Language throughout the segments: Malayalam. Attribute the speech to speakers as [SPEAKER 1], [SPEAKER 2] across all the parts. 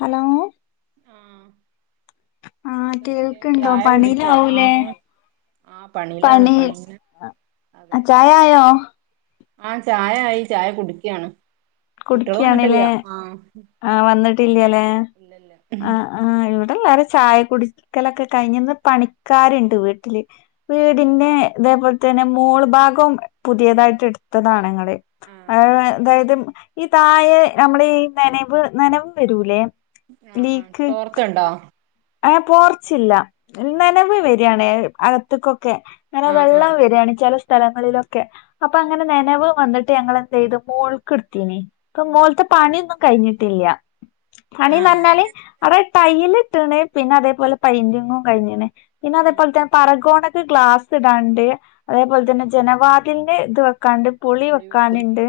[SPEAKER 1] ഹലോ
[SPEAKER 2] ആ
[SPEAKER 1] ആഹ്
[SPEAKER 2] ഇങ്ങട്ട് എന്തൊക്കെ
[SPEAKER 1] കേൾക്ക്ണ്ടോ
[SPEAKER 2] ചായകുടിച്ചോ ആ
[SPEAKER 1] പണിയിലാവൂലേ
[SPEAKER 2] ആ പണീലാണ് പണി
[SPEAKER 1] ചായ ആയോ
[SPEAKER 2] ആ ചായായി ചായ കുടിക്യാണ്
[SPEAKER 1] കുടിക്കാന്ലെ ആ വന്ന് [unintelligible]
[SPEAKER 2] ഇല്ല ല്ലാ
[SPEAKER 1] ല്ലാരും ചായ കുടിക്കലെക്കേ കയിഞ്ഞ് ന്ന് പണിക്കാര്ണ്ട് വീട്ട്ല് വീടിന്നെ ദേ പോലത്തനെ മോള്ഭാഗും പുതിയതായിട്ട് എട്ത്തതാ ങ്ങള്
[SPEAKER 2] ആഹ്
[SPEAKER 1] ആ
[SPEAKER 2] ആഹ്
[SPEAKER 1] ദായത് ഈ തായെ മ്മടെ യീ നെനവ് നെനവ് വെരൂല്ലേ
[SPEAKER 2] തോർത്ത്ണ്ടോ
[SPEAKER 1] ഏ പോർച്ചിൽ [unintelligible] [inaudible] ക്കെ ങ്ങനെ
[SPEAKER 2] ആഹ്
[SPEAKER 1] വെള്ളം
[SPEAKER 2] ആഹ്
[SPEAKER 1] വര് ആണെങ്കി [unintelligible] ക്കെ
[SPEAKER 2] ആഹ്
[SPEAKER 1] അപ്പങ്ങനെ നെനവ് വന്ന് ട്ട് ട്ട് ഞങ്ങളെന്തെയ് തു മോള്ക്കെടുത്തു
[SPEAKER 2] ഉം
[SPEAKER 1] മോള് ത്തെ പണിന്നും കഴിഞ്ഞിട്ടില്യ.
[SPEAKER 2] ആഹ്
[SPEAKER 1] പണിന്നറന്നാല് റെ ടൈല് ട്ടണേ പിന്നതേപോലെ പയ്ന്റിംഗും കയിഞ്ഞിട നെ
[SPEAKER 2] ഉം
[SPEAKER 1] പിന്നതേപോലതന്നെ പറ [inaudible] ഗ്ലാസിടാന്ണ്ട് അതേപോലെ
[SPEAKER 2] ഉം
[SPEAKER 1] തന്നെ ജനവാ പിന്നെ ക്കാണ്ട് പൊളി
[SPEAKER 2] പുളി വെച്ച്
[SPEAKER 1] വെക്കാനുണ്ട്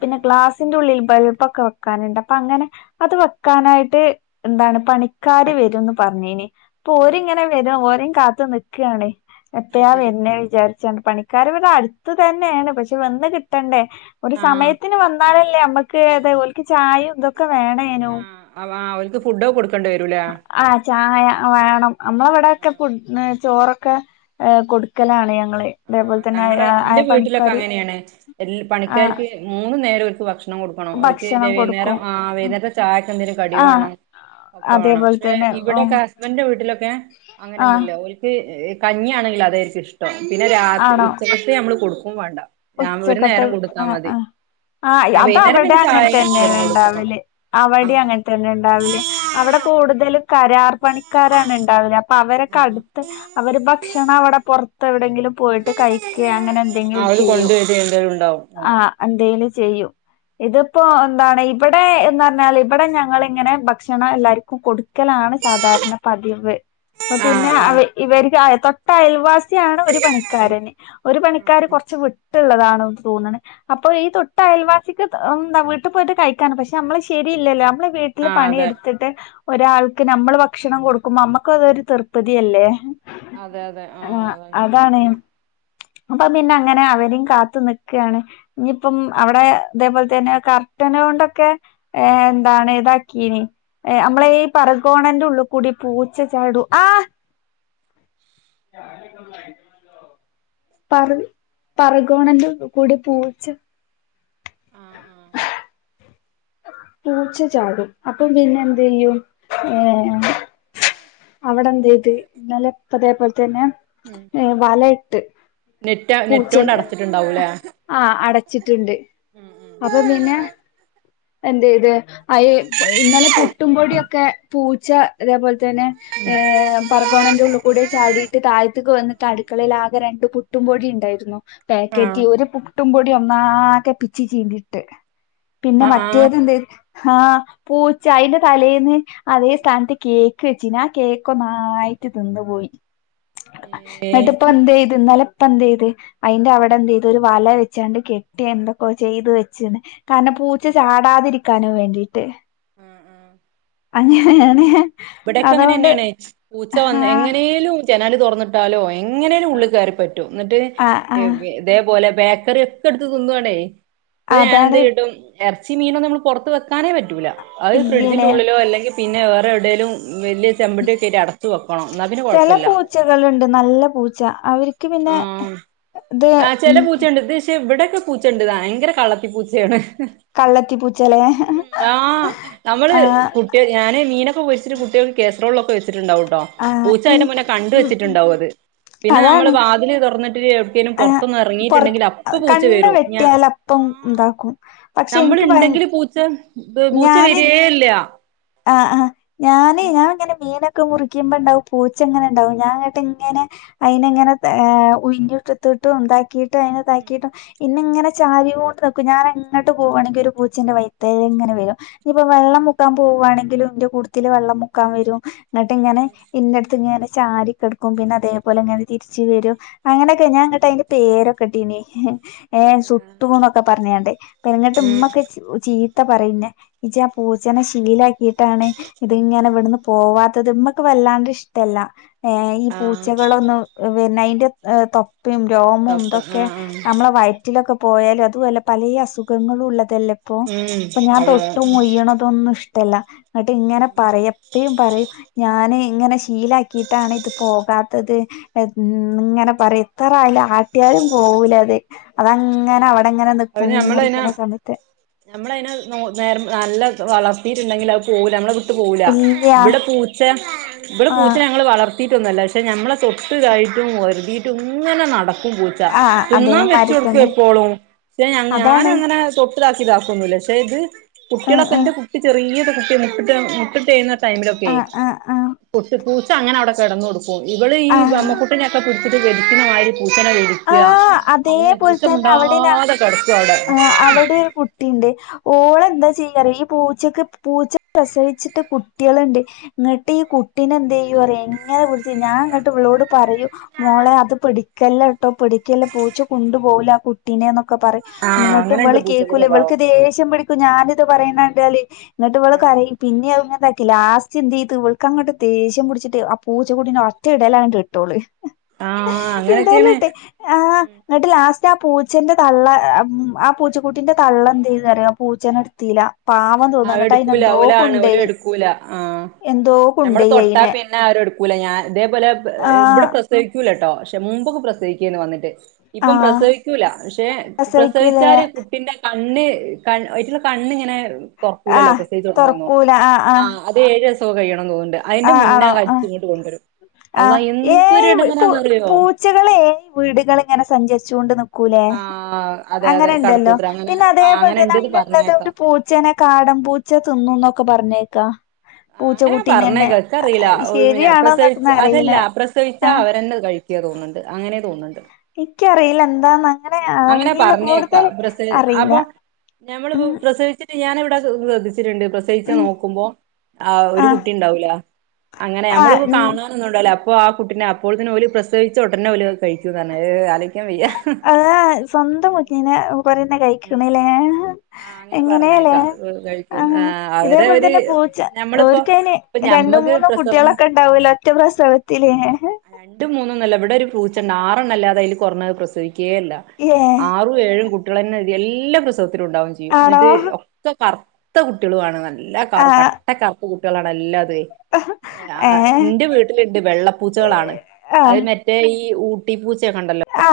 [SPEAKER 1] പിന്നെ
[SPEAKER 2] ആഹ്
[SPEAKER 1] ഗ്ലാസ് ക്കാണ്ട് ള്ളിൽ ബൾബക്കെ വെക്കാനുണ്ട് അപ്പൊ അങ്ങനെ അത് വെക്കാനായിട്ട് എന്താണ് പണിക്കാര് വരുംന്ന് പറഞ്ഞിനി അപ്പൊ
[SPEAKER 2] ആഹ്
[SPEAKER 1] ഓരിങ്ങനെ വരും ഓരേും കാത്തു നിൽക്കുകയാണ്ഞാ
[SPEAKER 2] അത്
[SPEAKER 1] എപ്പയാ
[SPEAKER 2] ശരി
[SPEAKER 1] വെര്നെ വിചാരി
[SPEAKER 2] ആഹ്
[SPEAKER 1] [inaudible] [inaudible]
[SPEAKER 2] ആഹ് അവ ഓൽക്ക് ഫുഡൊക്കെ കൊടുക്കേണ്ടി വരൂലേ
[SPEAKER 1] [inaudible]
[SPEAKER 2] ആഹ്
[SPEAKER 1] [unintelligible] അതേപോലെ തന്നെ ആ പണിക്കാര് ആഹ്
[SPEAKER 2] [unintelligible]
[SPEAKER 1] ഭക്ഷണം കൊടുക്കും
[SPEAKER 2] [unintelligible]
[SPEAKER 1] ആഹ് അതേപോലെ തന്നെ ഉം
[SPEAKER 2] [unintelligible]
[SPEAKER 1] ആഹ്
[SPEAKER 2] [unintelligible]
[SPEAKER 1] ആണോ
[SPEAKER 2] [unintelligible] [unintelligible] ഒരു
[SPEAKER 1] ഉച്ചക്കത്തെ
[SPEAKER 2] നേരം കൊടുത്താ
[SPEAKER 1] ആ
[SPEAKER 2] മതി
[SPEAKER 1] ആ ആ
[SPEAKER 2] വൈകുന്നേരം
[SPEAKER 1] അതവിടെ
[SPEAKER 2] പിന്നെ ചായ
[SPEAKER 1] അങ്ങനെത്ത തന്നെയ
[SPEAKER 2] എന്തേലും കൊടുക്കണം
[SPEAKER 1] ഉണ്ടാവല് അവിടെ
[SPEAKER 2] ആഹ്
[SPEAKER 1] അങ്ങനെ തന്നെ ഉണ്ടാവല് അവിടെ കൂടുതലും കരാർ പണിക്കാരാണ് ഉണ്ടാവ
[SPEAKER 2] ആഹ്
[SPEAKER 1] അവരക്കെടുത്ത് അവര് ഭക്ഷണം അവിടെറ എവിടെെങ്കിലും പോയിട്ട് കഴിക്കുക അങ്ങനെ എന്തെങ്കിലും
[SPEAKER 2] കൊണ്ടുവരേണ്ടരുണ്ടാവും
[SPEAKER 1] എ ചെയ്യും ഇതിപ്പോ എന്താണ് ഇവിടെ എന്ന് പറഞ്ഞാൽ ഇവിടെ ഞങ്ങ ഇങ്ങനെ ഭക്ഷണം എല്ലാർക്കും കൊടു ക്കലാണ് സാധാരണ പതിവ് അപ്പ പിന്നെ
[SPEAKER 2] ആഹ് ആഹ്
[SPEAKER 1] ഇവർക്ക് തട്ടാ അൽവ ാണ് ഒരു പണിക്കാരന് ഒരു പണിക്കാര് കുറ ട്ടുള്ളതാണ് തോന്നുന്നത് അപ്പൊ ഈ തൊട്ട് അയൽവാസിക്ക് എന്താ വീട്ടിൽ പോയിട്ട് കഴിക്കൻ പക്ഷെ നമ്മള് ശരിയല്ലല്ലോ നമ്മ വീട്ടില്
[SPEAKER 2] ആഹ്
[SPEAKER 1] പണിയ
[SPEAKER 2] അതെ
[SPEAKER 1] എടുത്തിട്ട് ഒരാൾക്ക് നമ്മള് ഭക്ഷണം കൊടുക്കുമ്പോ നമ്മുക്ക അതൊരു തൃർപ്പതിയല്ലേ
[SPEAKER 2] അതെ അതെ ആഹ അത
[SPEAKER 1] പ്പമന്ന അങ്ങനെ അവരും കാത്തു നിക്കുകയാണ് ഇനിയിപ്പം അവിടെ അതേപോലെ തന്നെ കർട്ടന കൊണ്ടൊക്കെ ഏ എന്താണ് ഇഏത നമ്മളെ ഈ പറ കോോണന്റെറെ ഉള്ളിൽ കൂടി പൂച്ച ചാട ആ പറ പറകോണണ്ട് കൂടി പൂച്ച്
[SPEAKER 2] ആഹ് ആഹ്
[SPEAKER 1] പൂച്ച ചാട്ടും അപ്പം പിന്നെ എന്ത്
[SPEAKER 2] ആഹ്
[SPEAKER 1] ചെയെയ്യും ഏ അവിടെന്ത് ചെയ്ത് ഇന്നലെപ്പതേ
[SPEAKER 2] ഉം
[SPEAKER 1] വാല എട്ട്
[SPEAKER 2] നെറ്റ് നെറ്റ്ൊണ്ട് അടച്ചിട്ടുണ്ടാവൂലേ
[SPEAKER 1] ണ്ട്
[SPEAKER 2] ഉം ഉം
[SPEAKER 1] അപ്പൊ പിന്നെ എന്ത ഇത് അയ ഇന്നലെ പുട്ടുംപൊടിിയൊക്കെ ഒക്കെ പൂച്ച അതേപോലെ തെ പറഗോണന്റെ ഉള്ള കൂടെ ചാടിയിട്ട് തഴത്തേ വന്നട്ട് അടുക്കളിൽ ആകെ രണ്ട് പുട്ടുമോ ഉണ്ടായിരുന്നു
[SPEAKER 2] ആഹ്
[SPEAKER 1] പാക്കറ്റ് ഒരു ഇട്ടുംപൊടി ഒന്നകെ പിച്ചി ചീന്തിയിട്ട് പിന്നെ
[SPEAKER 2] ആഹ് ആഹ്
[SPEAKER 1] ഏതെന്ത് ഹാ പൂച്ച അയ്ന്റെ തലേന്ന് അതേ സ്താനത്ത് കേ ക്ക്ച്ചിനി ആ കേക്കൊന്നായ്ട്ട് തിന്ന് പോയി
[SPEAKER 2] ഏഹ്
[SPEAKER 1] ന്ന്ട്ട്പ്പ ന്തെയ്ത് ഇന്നലെ ഇപ്പ എന്തെയ്ത് അയ്ന്റെ അവടെ എന്തെയ്ത് ഒര് വല വെച്ചാണ്ട് കെട്ടി എന്തൊക്കോ ചെയ്ത് വെച്ച്ണ് കാരണം പൂച്ച ചാടാതിരിക്കാനും വേണ്ടീട്ട്
[SPEAKER 2] അ ആ
[SPEAKER 1] അങ്ങനെങ്ങനെ
[SPEAKER 2] ഇവിടെക്കെ അങ്ങനെന്നേണ് പൂച്ച വന്ന് എങ്ങനേലും ജെനാല് തൊറന്ന്ട്ടാലോ എങ്ങനേലും ഉള്ള് കേറി പറ്റും ന്ന്ട്ട്
[SPEAKER 1] ആഹ് ആഹ്
[SPEAKER 2] ഇതേപോലെ ബേക്കറി ഒക്കെ ട്ത്ത് തിന്നുവാണേ ഇപ്പ
[SPEAKER 1] അതാണ്
[SPEAKER 2] ഞാനെന്ത് ചെയ്ട്ടും എർച്ചിം മീനൊന്നുംമ്മള് പൊറത്ത് വെക് കാനേ പറ്റൂല അത് ഫ്രിഡ്ജിന്റെ
[SPEAKER 1] ഇല്ല്യലേ
[SPEAKER 2] ഉള്ളിലോ അല്ലെങ്കി പിന്നെ വേറെ വ്ടേലും വല്യ ചെമ്പട്ടിക്കെയ്ട്ട് അടത്ത് വെക്കണം ന്നാ പിന്നെ
[SPEAKER 1] ചെല
[SPEAKER 2] കൊഴപ്പല്ല
[SPEAKER 1] ക്ക് പിന്നെ ത് ഉം
[SPEAKER 2] ഇവ്ടെക്കെ പൂച്ചെണ്ട് ദയങ്കര കളളത്തി പൂച്ചേണ്
[SPEAKER 1] കള്ളത്തി പൂച്ചലേ
[SPEAKER 2] ഉം ആ നമ്മള്
[SPEAKER 1] ആഹ്
[SPEAKER 2] കുട്ടി ഞാന് മീനൊക്കെ പൊരിച്ചിട്ട് കുട്ട്യേൾക്ക് കേ എത്രക്ക ുണ്ടട്ടോ
[SPEAKER 1] ആഹ്
[SPEAKER 2] പൂച്ചായെ
[SPEAKER 1] ഇൻക്ക്
[SPEAKER 2] കണ്ട
[SPEAKER 1] ഉം ഉം
[SPEAKER 2] വെച്ചിട്ടുണ്ടാവും അത് പിന്നെ
[SPEAKER 1] അതാണ്
[SPEAKER 2] നമ്മ തുറന്നി് എവിടേലും
[SPEAKER 1] ആഹ്
[SPEAKER 2] പുറത്തന്ന്
[SPEAKER 1] പൊറത്ത്
[SPEAKER 2] ഇറങ്ങിട്ടുണ്ടെങ്കി അപ്പ പൂച്ച
[SPEAKER 1] കണ്ണ്
[SPEAKER 2] വരും ഞ
[SPEAKER 1] വെട്ടിയാലപ്പം
[SPEAKER 2] ആ
[SPEAKER 1] ഇതാക്കും പക്ഷെ ഇൻക്ക് ഭയ
[SPEAKER 2] നമ്മള്ണ്ടെങ്കില് പൂച്ച പൂച്ച
[SPEAKER 1] ഞാന്
[SPEAKER 2] വരേ ഇല്ല.
[SPEAKER 1] ആഹ് ആ ഞാന് ഞാൻ ഇങ്ങനെ മീനൊ മുറിക്കുമ്പോണ്ടാവും പൂച്ച എങ്ങനെ ഉണ്ടാവും ഞാങ്ങട്ട് ഇങ്ങനെ അതിനെ എങ്ങനെ ഉഞ്ഞിട്ടട്ടും ഉാക്ക താക്കിയിട്ടും അതിന താക്കിയിട്ടും പിന്നെ ഇങ്ങനെ ചാരി കൊണ്ട് നോക്കും ഞാൻ എങ്ങട്ട പോവാണെങ്കി ഒരു പൂച്ചെന്റെ വൈത്തേ ഇങ്ങനെ വരും. ഇപ്പൊ വെള്ളം മുക്കാ പോവാണെങ്കിലും ഇന്റെ കൂട്ടത്തി വള്ളം മുക്കാൻ വരും. എന്നിട്ട് ഇങ്ങനെ ഇന്നടുത്ത്ങ്ങനെ ചാരി കെടക്കും പിന്നെ അതേപോലെ ഇങ്ങനെ തിരിച്ച വരും അങ്ങനെയൊക്കെ ഞാൻ കേട്ട് അതിന്റെ പേരൊക്കെ ഇട്ടീന ഏഹ്ശുട്ടൂന്നൊക്കെ പറഞ്ഞണ്ടേ പ എങ്ങിട്ട്
[SPEAKER 2] ഉം
[SPEAKER 1] ഇമ്മൊക്കെ ചി പറുന്നേ ാ പൂജ ില ീട്ടാണ് ഇത് ഇങ്ങനെ ഇവിടുന്ന് പോവാത്തത് മ്മക്ക് വല്ലാണ്ട് ഇഷ്ടല്ല. ഏ ഈ
[SPEAKER 2] ആഹ്
[SPEAKER 1] പൂച്ചകളൊന്നും പിന്നെ ആ [unintelligible] ഉപ്പും രോമും
[SPEAKER 2] കപ്പ
[SPEAKER 1] ഇതൊക്കെ
[SPEAKER 2] ആഹ് ആഹ്
[SPEAKER 1] നമ്മളെ വയറ്റിലൊക്കെ പോയാലും അതും അല്ല പലേ അസുഖങ്ങളും ഉള്ള അതല്ല ഇപ്പൊ
[SPEAKER 2] ഉം
[SPEAKER 1] അപ്പൊ ഞാൻ
[SPEAKER 2] അതെ
[SPEAKER 1] തൊട്ട് മൊയ്യണതൊന്നും ഇഷ്ട ല്ല എന്നട്ട് ഇങ്ങനെ പറയും എപ്പയും പറയും ഞാന് അങ്ങന ശീലാക്കിയിട്ടാണ് ഇത് പോകാത്തത് ഇങ്ങനെ പറയും ഇത്രായല്ല ആട്ടിയാലും പോവൂലത്െ
[SPEAKER 2] ഉ അ നഞമ്മളനെ
[SPEAKER 1] മുറിക്കണ സമയത്ത്
[SPEAKER 2] നമ്മളനെ നേരം നല്ല വളർ ട്ടുണ്ടെങ്കിൽ പോക നമ്മ പോവൂല
[SPEAKER 1] ഇല്ല്യ
[SPEAKER 2] ഇവിട പൂച്ച ഇവിടെ
[SPEAKER 1] ആഹ്
[SPEAKER 2] പൂച്ച ഞങ്ങൾ വളർ ട്ടിട്ടൊന്നു അല്ല ഷെ ഞമ്മളെ തൊട്ട് [unintelligible] ഒര്തീട്ടുംങ്ങനെ നട ക്കും പൂച്ച
[SPEAKER 1] ആഹ്
[SPEAKER 2] തിന്നാൻ
[SPEAKER 1] അതേമാരി
[SPEAKER 2] വെച്ചൊട്
[SPEAKER 1] തന്നെ
[SPEAKER 2] ക്കെപ്പോളും ഏ അങ്ങെ
[SPEAKER 1] അതാണ്
[SPEAKER 2] ഞാനങ്ങനെ സൊ ലാക്കിതാക്കൊന്നുല്ല ഷേ ത്
[SPEAKER 1] ആഹ്
[SPEAKER 2] കുട്ട്യളൊക്കെ ന്റെ കുട്ടി ചെറിയ [unintelligible] യ്യ്ന്നത് മ് ലൊക്കെ
[SPEAKER 1] ആഹ് ആഹ് ആഹ്
[SPEAKER 2] പൊട്ട് പൂ ത്അങ്ങനെവ്ടെ കെടന്ന്കൊട് ക്കും ഇവള് ഈ
[SPEAKER 1] ആഹ് ആഹ്
[SPEAKER 2] ബമ്മ കുട്ടിനൊക്കെ പി ത് വലിക്കുന്നമായ്രി [unintelligible] ക്കാ
[SPEAKER 1] ആഹ്
[SPEAKER 2] അങ്ങനെ ത്തും മുണ്ടാതെ കട്
[SPEAKER 1] ആ അവ്‌ടെ കുട്ടിണ്ട് ഓളെന്താ ചെയ്യാറിയോ പൂച്ചക്ക് പൂച്ച പ്രസവിച്ച്ട്ട് കുട്ട്യേള്ണ്ട്. ങ്ങട്ട് ഈ കുട്ടിനെന്തേയ്യു അറ്യോ ഇങ്ങനെ പിട്ച്ച് ഞാങ്ങട്ട് വളോട് പറയും മോളെ അത്‌ പിടിക്കല്ലെ ട്ടൊ പിടിക്കല്ലെ പൂച്ച കൊണ്ടുപോവൂല ആ കുട്ടിനെ ന്നൊക്കെ പർ
[SPEAKER 2] ആഹ്
[SPEAKER 1] ന്നട്ട്
[SPEAKER 2] അങ്ങനെണ്ട്
[SPEAKER 1] വള്
[SPEAKER 2] പൂച്ചക്ക്
[SPEAKER 1] കേക്കൂല. ഇവൾക്ക്
[SPEAKER 2] സ്വഭാവം
[SPEAKER 1] ദേഷ്യം പിടിക്കും ഞാനിത് പറിണെ ണ്ടാല് ന്നട്ട് വള് കരയും. പിന്നിം അഹ് ക്കിലാസ്റ്റെയ്ത് ഇവൾക്കങ്ങട്ട് ദേഷ്യം പുട്ച്ചിട്ടെ ആ പൂച്ചകുട്ടിനെ ഒറ്റഇടലാണ്ട് ഇട്ടോള്.
[SPEAKER 2] ആഹ് അങ്ങനൊക്കെയാണ്
[SPEAKER 1] ഇടല്ട്ട് ആഹ് ന്നട്ട് ലാസ് റ്റ പൂച്ചന്റെ തള്ള ആ പൂച്ച കുട്ടിന്റെ തള്ളന്തേയ്തറിയോ പൂച്ചനെ ഇട്തീല
[SPEAKER 2] ആഹ്എടുക്കൂല ഓലാണ് ഓലെടുക്കൂല. ആഹ്
[SPEAKER 1] എന്തോ
[SPEAKER 2] നമ്മള്
[SPEAKER 1] കൊണ്ടോയി
[SPEAKER 2] തൊട്ടാ
[SPEAKER 1] അയിനെ
[SPEAKER 2] പിന്നെ അവരെടുക്കൂല. ഞാൻ ഇതേപൊലെ ബെ ബടെ
[SPEAKER 1] ആഹ്
[SPEAKER 2] പ്രസവിക്കൂല ട്ടോ ക്ഷെ മുമ്പൊക്കെ പ്രസവിക്കേനു വന്ന്ട്ട്. ഇപ്പം
[SPEAKER 1] ആഹ്
[SPEAKER 2] പ്രസവിക്കൂല. ക്ഷെ
[SPEAKER 1] പ്രസവിക്കൂലേ
[SPEAKER 2] പ്രസവിച്ചാര് കുട്ടിന്റെ കണ്ണ് കൺ അയ്റ്റെളെ കണ്ണ്ങ്ങനെ തൊർകൂലല്ലൊ പ്രസവിച്ചൊട്ങ്ങുമ്പം. ആഹ് അത് ഏഴ് സോ കഴിയണം തോ
[SPEAKER 1] ആഹ് ആണോ ആഹ്
[SPEAKER 2] അള്ളാ
[SPEAKER 1] ആഹ് ഏ
[SPEAKER 2] എന്തൊരു
[SPEAKER 1] മ പു
[SPEAKER 2] എടങ്ങേറാന്നറിയോ
[SPEAKER 1] പൂച്ചകളെ ഏഹ് വീടുകള്ങ്ങനെ സഞ്ചര്ചോണ്ട് നിക്കും ക്കുലെ
[SPEAKER 2] ആഹ് അതെ അതെ
[SPEAKER 1] അങ്ങനെ ണ്ടല്ലോ
[SPEAKER 2] കടത്തൂത്രം അങ്ങനെ
[SPEAKER 1] പിന്നെ
[SPEAKER 2] ആഹ്
[SPEAKER 1] അതേപോലെ
[SPEAKER 2] അങ്ങനെ
[SPEAKER 1] തന്നെ
[SPEAKER 2] ഇണ്ട്ന്ന്
[SPEAKER 1] അതിലുണ്ടത് ഒരു
[SPEAKER 2] പറഞ്ഞേക്കാം
[SPEAKER 1] പൂച്ചേനെ കാടം പൂച്ച തിന്നുന്നൊ ഒക്കെ പറഞ്ഞേക്കാ പൂച്ചകുട്ടീനന്നെ
[SPEAKER 2] എനക്ക് അറിയില്ല പ്രസവി അതല്ല പ്രസവിച്ചാ
[SPEAKER 1] ആഹ്
[SPEAKER 2] അവര് തന്നെ കഴിക്കാ തോന്നുണ്ട് ലേ തോന്നുണ്ട്
[SPEAKER 1] എനിക്കറിയില്ല അന്ന്
[SPEAKER 2] അങ്ങനെ
[SPEAKER 1] അങ്ങനെയാണെങ്കി കൂടുതൽ അറിയില്ല
[SPEAKER 2] നമ്മള് ഇപ്പൊ
[SPEAKER 1] ഉം
[SPEAKER 2] പ്രസവിച്ചിട്ട് ഞാൻ ഇവിടാ [unintelligible] [unintelligible] പ്രസവിച്ചേ
[SPEAKER 1] ഉം
[SPEAKER 2] നോക്കുമ്പോ ആ ഒരു
[SPEAKER 1] ആഹ്
[SPEAKER 2] കുട്ടി ഉണ്ടാവൂല്ല അങ്ങനെ നമ്മള്
[SPEAKER 1] ആഹ് ഉം
[SPEAKER 2] ഇപ്പൊ [unintelligible] ആ കുട്ടിനെ അപ്പൊ തന്നെ പ്രസവിച്ച ഉടനെ ഓല് കഴിക്കും ങ് ആലോചിക്കാൻ ക്കാൻ വയ്യ
[SPEAKER 1] അതാ സ്വന്തം കൊച്ചിനെ ഓ ഓരന്നെ
[SPEAKER 2] ഉം
[SPEAKER 1] കഴിക്ക്ണേ ല്ലേ
[SPEAKER 2] ആഹ് അങ്ങനെ പറഞ്ഞേക്കാം കഴിക്കുമെന്ന്
[SPEAKER 1] ആഹ്
[SPEAKER 2] അവര്
[SPEAKER 1] ഇതേപോലെ
[SPEAKER 2] അവര്
[SPEAKER 1] തന്നെ പൂച്ച
[SPEAKER 2] നമ്മളൊപ്പോ
[SPEAKER 1] ഓര്ക്കയിന്
[SPEAKER 2] ഇപ്പൊ
[SPEAKER 1] രണ്ടും
[SPEAKER 2] ഞമ്മക്ക്
[SPEAKER 1] മൂന്നും
[SPEAKER 2] പ്രസവം
[SPEAKER 1] കുട്ടികളൊക്കെ ഉണ്ടാവൂലോ ഒറ്റ പ്രസവത്തില്
[SPEAKER 2] രണ്ടും മൂന്നന്നല്ല ഇവിടെ ഒരു പൂച്ചയുണ്ട് ആറെണ്ണ അതയല് കൊറഞ്ഞത് പ്രസവിക്കും കെയല്ല
[SPEAKER 1] ഏഹ്
[SPEAKER 2] ആറും ഏഴും കു [unintelligible] എല്ലാ പ്ര [unintelligible] ഉണ്ടാവും ചെയ്യും
[SPEAKER 1] ആണോ
[SPEAKER 2] എന്നിട്ട് ഒക്കെ കർ [unintelligible] കുട്ടികളും ആണ് നല്ല എല്ലാം കറു
[SPEAKER 1] ആഹ്
[SPEAKER 2] കട്ട കർ [unintelligible] ആ
[SPEAKER 1] ഏഹ്
[SPEAKER 2] എന്റെ വീട്ടില് ഉണ്ട് വെള്ള പൂച്ചക്കളാണ് അത് മറ്റേ ഈ ഈ ഊട്ടി പൂച്ച്
[SPEAKER 1] ആ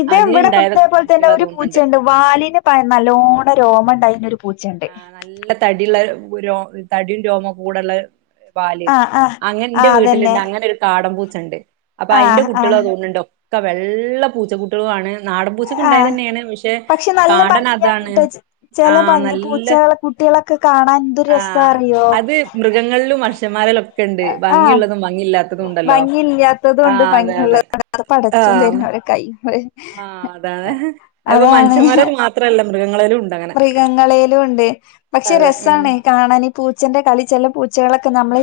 [SPEAKER 1] ഇത് ഇവിടുത്തെ [unintelligible] പോലത്തെ
[SPEAKER 2] കുട്ടികളാ
[SPEAKER 1] ഒരു പൂച്ച
[SPEAKER 2] തോന്നുന്നുണ്ട്
[SPEAKER 1] ഉണ്ട് വാലിന് നല്ലോണം രോമം [unintelligible]
[SPEAKER 2] ആ നല്ല തടിയുള്ള രോ തടിയും രോമവും [unintelligible] വാല്
[SPEAKER 1] ആഹ് ആഹ്
[SPEAKER 2] അങ്ങ് എന്റെ
[SPEAKER 1] ആഹ്
[SPEAKER 2] വീട്ടിൽ
[SPEAKER 1] അതന്നെ
[SPEAKER 2] ഉണ്ട് അങ്ങനെ ഒരു കാടൻ പൂച്ച [inaudible] അപ്പൊ അതിന്റെ
[SPEAKER 1] ആഹ് ആഹ്
[SPEAKER 2] കുട്ടികളാ [unintelligible] വെള്ള പൂച്ച കുട്ടികളും ആണ് നാടൻ പൂച്ചക്ക് ഉണ്ടായത്
[SPEAKER 1] ആഹ്
[SPEAKER 2] തന്നെയാണ് പക്ഷെ
[SPEAKER 1] നല്ല
[SPEAKER 2] കാടൻ
[SPEAKER 1] ഭംഗിയാണ്
[SPEAKER 2] അതാണ്
[SPEAKER 1] ട്ടോ
[SPEAKER 2] ആ
[SPEAKER 1] ചെല
[SPEAKER 2] നല്ല
[SPEAKER 1] [unintelligible] കാണാൻ എന്ത്
[SPEAKER 2] ആ
[SPEAKER 1] രസാ അറിയോ
[SPEAKER 2] അത് മൃഗങ്ങളിലും മനഷ്യന്മാരിലൊ
[SPEAKER 1] ആ ഭംഗില്ല്യാത്തതും
[SPEAKER 2] ആ
[SPEAKER 1] ഉണ്ട്
[SPEAKER 2] അതെ അതെ
[SPEAKER 1] ഭംഗിയള്ളതും ഉണ്ട് അത്
[SPEAKER 2] ആ
[SPEAKER 1] പടച്ചോൻ തരുന്ന അവരെ കൈ [inaudible]
[SPEAKER 2] ആ അതാണ് അതിപ്പൊ മനുഷ്യന്മാര മാത്രല്ല മൃഗങ്ങളിലും ഉണ്ട് അങ്ങനെ
[SPEAKER 1] മൃഗങ്ങളിലും ഉണ്ട് പക്ഷെ
[SPEAKER 2] അതെ ഉം
[SPEAKER 1] രസാണ് കാണാൻ ഈ പൂച്ചന്റെ കളി ചെല പൂച്ചകളൊ നമ്മള്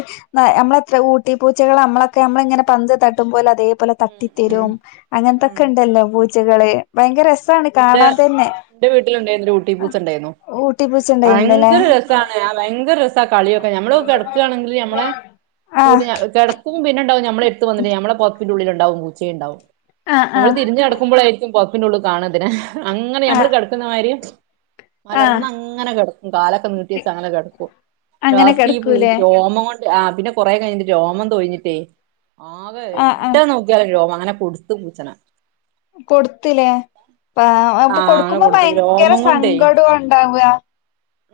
[SPEAKER 1] നമ്മളെത്ര ഊട്ടി പൂച്ചകൾ നമ്മളൊക്കെ നമ്മളിങ്ങനെ പന്ത് തട്ടുംപോലെ അതേ അതേപോലെ
[SPEAKER 2] ഉം ഉം
[SPEAKER 1] തട്ടിത്തരും അങ്ങനത്തൊക്കെ ഉണ്ടല്ലോ പൂ ച്ചകള് ഭയങ്കര രസ്
[SPEAKER 2] എന്റെ എന്റെ വീട്ടിലുണ്ടായിരുന്നൊരു ഊട്ടി പൂ സണ്ടായിരുന്നു
[SPEAKER 1] ഊട്ടി പൂച്ച ഉണ്ടായിരുന്നല്ലേ
[SPEAKER 2] ഭയങ്കര രസാണ് ആ ഭയങ്കര ത്ത കളിയൊക്കെ ഞമ്മൾ കിടക്കാണെങ്കില് ഞമ്മടെ
[SPEAKER 1] ആഹ്
[SPEAKER 2] കൂടെ നാ കിടക്കും പിന്നെ ട്ടോ ഞമ്മടെ എടുത്തുവന്നിട്ട് ഞമ്മടെ പുതപ്പിന്റുള്ളില് ഉ ണ്ടാവും പൂച്ച ഇണ്ടാവും
[SPEAKER 1] ആഹ്
[SPEAKER 2] നമ്മൾ
[SPEAKER 1] ആഹ്
[SPEAKER 2] തിരിഞ്ഞുകിടക്കുമ്പോളായിരിക്കും പൊത ൻ്റുള്ള് കാണതിനെ അങ്ങനെ ഞമ്മള്
[SPEAKER 1] ആഹ്
[SPEAKER 2] കിടക്കുന്നമാതിരി
[SPEAKER 1] ആഹ്
[SPEAKER 2] മലർന്നങ്ങനെ കിടക്കും കാലൊക്കെ നീട്ടിവെച്ചെങ്ങനെ കെടക്കും
[SPEAKER 1] അങ്ങനെ
[SPEAKER 2] ലാസ്‌റ്റീ ബു
[SPEAKER 1] കിടക്കൂലേ
[SPEAKER 2] രോമം കൊണ്ട് ആ പിന്നെ കുറേ കഴിഞ്ഞിട്ട് രോമം തൊഴിഞ്ഞിട്ടേ ആകെ
[SPEAKER 1] ആഹ്
[SPEAKER 2] എവിടെ
[SPEAKER 1] ആഹ്
[SPEAKER 2] നോക്കിയാലും രോമാ അങ്ങനെ കൊടുത്തു പൂച്ചേനെ
[SPEAKER 1] കൊടുത് ത്തില്ലേ പാവ
[SPEAKER 2] ആ
[SPEAKER 1] അപ്പൊ
[SPEAKER 2] അങ്ങനെ
[SPEAKER 1] കൊടുക്കുമ്പോ
[SPEAKER 2] കൊടുത്തു
[SPEAKER 1] ഭയങ്കര
[SPEAKER 2] രോമം കൊണ്ടേ
[SPEAKER 1] സങ്കടോ ഉണ്ടാവാ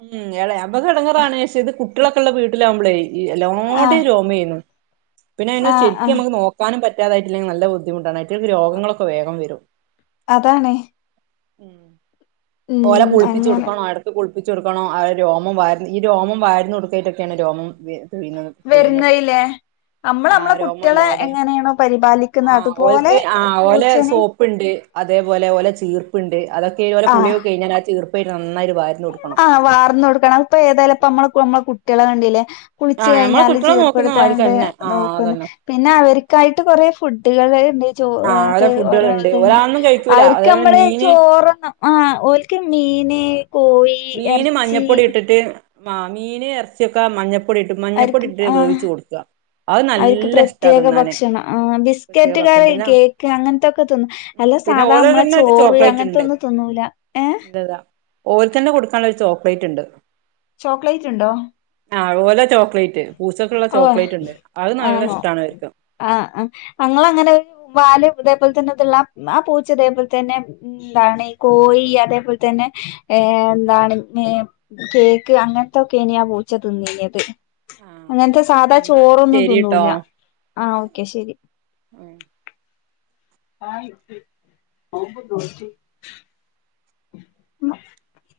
[SPEAKER 2] ഉം എളെ ആക് മ്മക്ക് ഇടങ്ങേറാണ് പക്ഷേ ഇത് കുട്ട് കളൊക്കെ ഉള്ള വീട്ടിൽ ആവുമ്പളേ ഈ
[SPEAKER 1] ആഹ്
[SPEAKER 2] എല്ലാടേം രോമാരുന്നു പിന്നെ അതിനെ
[SPEAKER 1] ആഹ്
[SPEAKER 2] ശെരിക്ക്
[SPEAKER 1] ആഹ്
[SPEAKER 2] നമ്മക്ക് നോക്കാനും പറ്റ് പറ്റാതായിട്ടില്ലെങ്കിൽ നല്ല ബുദ്ധിമുട്ടാണ് അവറ്റോൾക്ക് രോഗങ്ങളൊക്കെ വേഗം വരും
[SPEAKER 1] അതാണ്
[SPEAKER 2] ഉം
[SPEAKER 1] ഉം
[SPEAKER 2] ഓലെ കുളിപ്പിച്ചു
[SPEAKER 1] അങ്ങനെ
[SPEAKER 2] കൊടുക്കണോ എടക്ക് കുളിപ്പി വിച്ച് കൊടുക്കണം ആ രോമം വാരുന്നു ഈ രോമം വാരുന്നു ഏതൊക്കെയാണ് രോമം വീഴ്ന്നത് പൊഴിയുന്നത്
[SPEAKER 1] വരുന്നതില്ലേ നമ്മള്
[SPEAKER 2] ആ
[SPEAKER 1] നമ്മളെ
[SPEAKER 2] രോമല്ലോ
[SPEAKER 1] കുട്ടികളെ
[SPEAKER 2] അവിടെ
[SPEAKER 1] എങ്ങനെയാണോ
[SPEAKER 2] ആ
[SPEAKER 1] പരിപാലിക്കുന്നത് അതുപോലെ
[SPEAKER 2] ഓൾക്ക് ആ ഓല
[SPEAKER 1] പൂച്ചേനേം
[SPEAKER 2] സോപ്പിണ്ട്. അതേപോലെ ഓലെ ചീർപ്പിണ്ട് അതൊക്ക ഇതുപോലെ കുളിയൊ കഴിഞ്ഞാൽ ആ ചീർ- ഇപ്പൊ ഇരുന്നു നന്നായിരു വാരുന്നു
[SPEAKER 1] ആ വാർന്ന് കൊടുക്കണം ഇപ്പൊ ഏതായാലും പ്പമ്മളക്കു മ്മളക്കു കുട്ട്യളെ കണ്ടീലേ
[SPEAKER 2] ആ
[SPEAKER 1] കുളിച്ചു
[SPEAKER 2] ഞമ്മളെ
[SPEAKER 1] കഴിഞ്ഞാല്
[SPEAKER 2] കുട്ടികളെ നോക്കുന്ന
[SPEAKER 1] ചീർപ്പെടുത്താണ്ട്
[SPEAKER 2] മാതിരിക്കന്നെ ആ
[SPEAKER 1] നോക്കുന്ന്
[SPEAKER 2] അതന്നെ
[SPEAKER 1] പിന്നെ
[SPEAKER 2] ഉം
[SPEAKER 1] അവർക്കായിട്ട് കുറേ ഫു ട്ടികള് ചൊ
[SPEAKER 2] ആഹ് ഓലെ ഫുഡുകളുണ്ട്
[SPEAKER 1] [unintelligible]
[SPEAKER 2] ഒരാളൊന്നും കഴിക്കൂല
[SPEAKER 1] അവർക്ക്
[SPEAKER 2] അതേപോലെ
[SPEAKER 1] നമ്മള്
[SPEAKER 2] മീന്
[SPEAKER 1] ചോറ് ആ ഓൽക്ക് മീന് നീ കോ
[SPEAKER 2] മീന് മഞ്ഞപ്പൊടി ഇട്ടിട്ട് ആ മീന് ഇറച്ചിയൊക്കെ മഞ്ഞ
[SPEAKER 1] അവർക്ക് ആ
[SPEAKER 2] അത്
[SPEAKER 1] അവർക്ക്
[SPEAKER 2] നല്ല ഇഷ്ടാ
[SPEAKER 1] പ്രത്യേക
[SPEAKER 2] തിന്നാന്
[SPEAKER 1] ഭക്ഷണം ആ
[SPEAKER 2] പ്രത്യേക
[SPEAKER 1] ബിസ്കറ്റ്
[SPEAKER 2] ഭക്ഷണം
[SPEAKER 1] കറി
[SPEAKER 2] പിന്നെ
[SPEAKER 1] കേക്ക് അങ്ങനത്തൊക്കെ തിന്നും
[SPEAKER 2] ഉം
[SPEAKER 1] അല്ല
[SPEAKER 2] പിന്നെ
[SPEAKER 1] സാധാ
[SPEAKER 2] ഓലെ
[SPEAKER 1] നമ്മളെ
[SPEAKER 2] തന്നെ ഒരു
[SPEAKER 1] ചോറ്
[SPEAKER 2] ചോക്ലേറ്റ് ഉണ്ട്
[SPEAKER 1] അങ്ങനത്തൊന്നും തിന്നൂല. ഏ
[SPEAKER 2] ഇന്റതാ ഓൽക്കന്നെ കൊടുക്കാനുള്ള ചോക്ലേറ്റ് ഇണ്ട്.
[SPEAKER 1] ചോക്ലേറ്റ് ഇണ്ടോ?
[SPEAKER 2] ഓലെ ചോക്ലേറ്റ് പൂച്ചക്കുള്ള
[SPEAKER 1] ഓ
[SPEAKER 2] ചോക്ലേറ്റ് ഉണ്ട് അത് നല്ല
[SPEAKER 1] ആണോ
[SPEAKER 2] ഇഷ്ടാണ് അവർക്ക്
[SPEAKER 1] ആ ഞങ്ങളങ്ങനെ വാല് അതേപോലെ തന്നെ അതുള്ള ആ പൂച്ച അതേപോലെ തന്നെ എന്താണ് ഈ കോയി അതേപോലെ തന്നെ എന്താണ് കേ അങ്ങനത്തോക്കെനാ പൂച്ച തിന്നീനിയത്.
[SPEAKER 2] ആഹ്
[SPEAKER 1] അങ്ങനത്തെ സാധാ
[SPEAKER 2] എന്നാ
[SPEAKER 1] ചോറൊന്നും
[SPEAKER 2] ശരിട്ടോ
[SPEAKER 1] തിന്നൂല. ആ ഓക്കെ ശരി.
[SPEAKER 2] ഉം
[SPEAKER 1] ആ [unintelligible]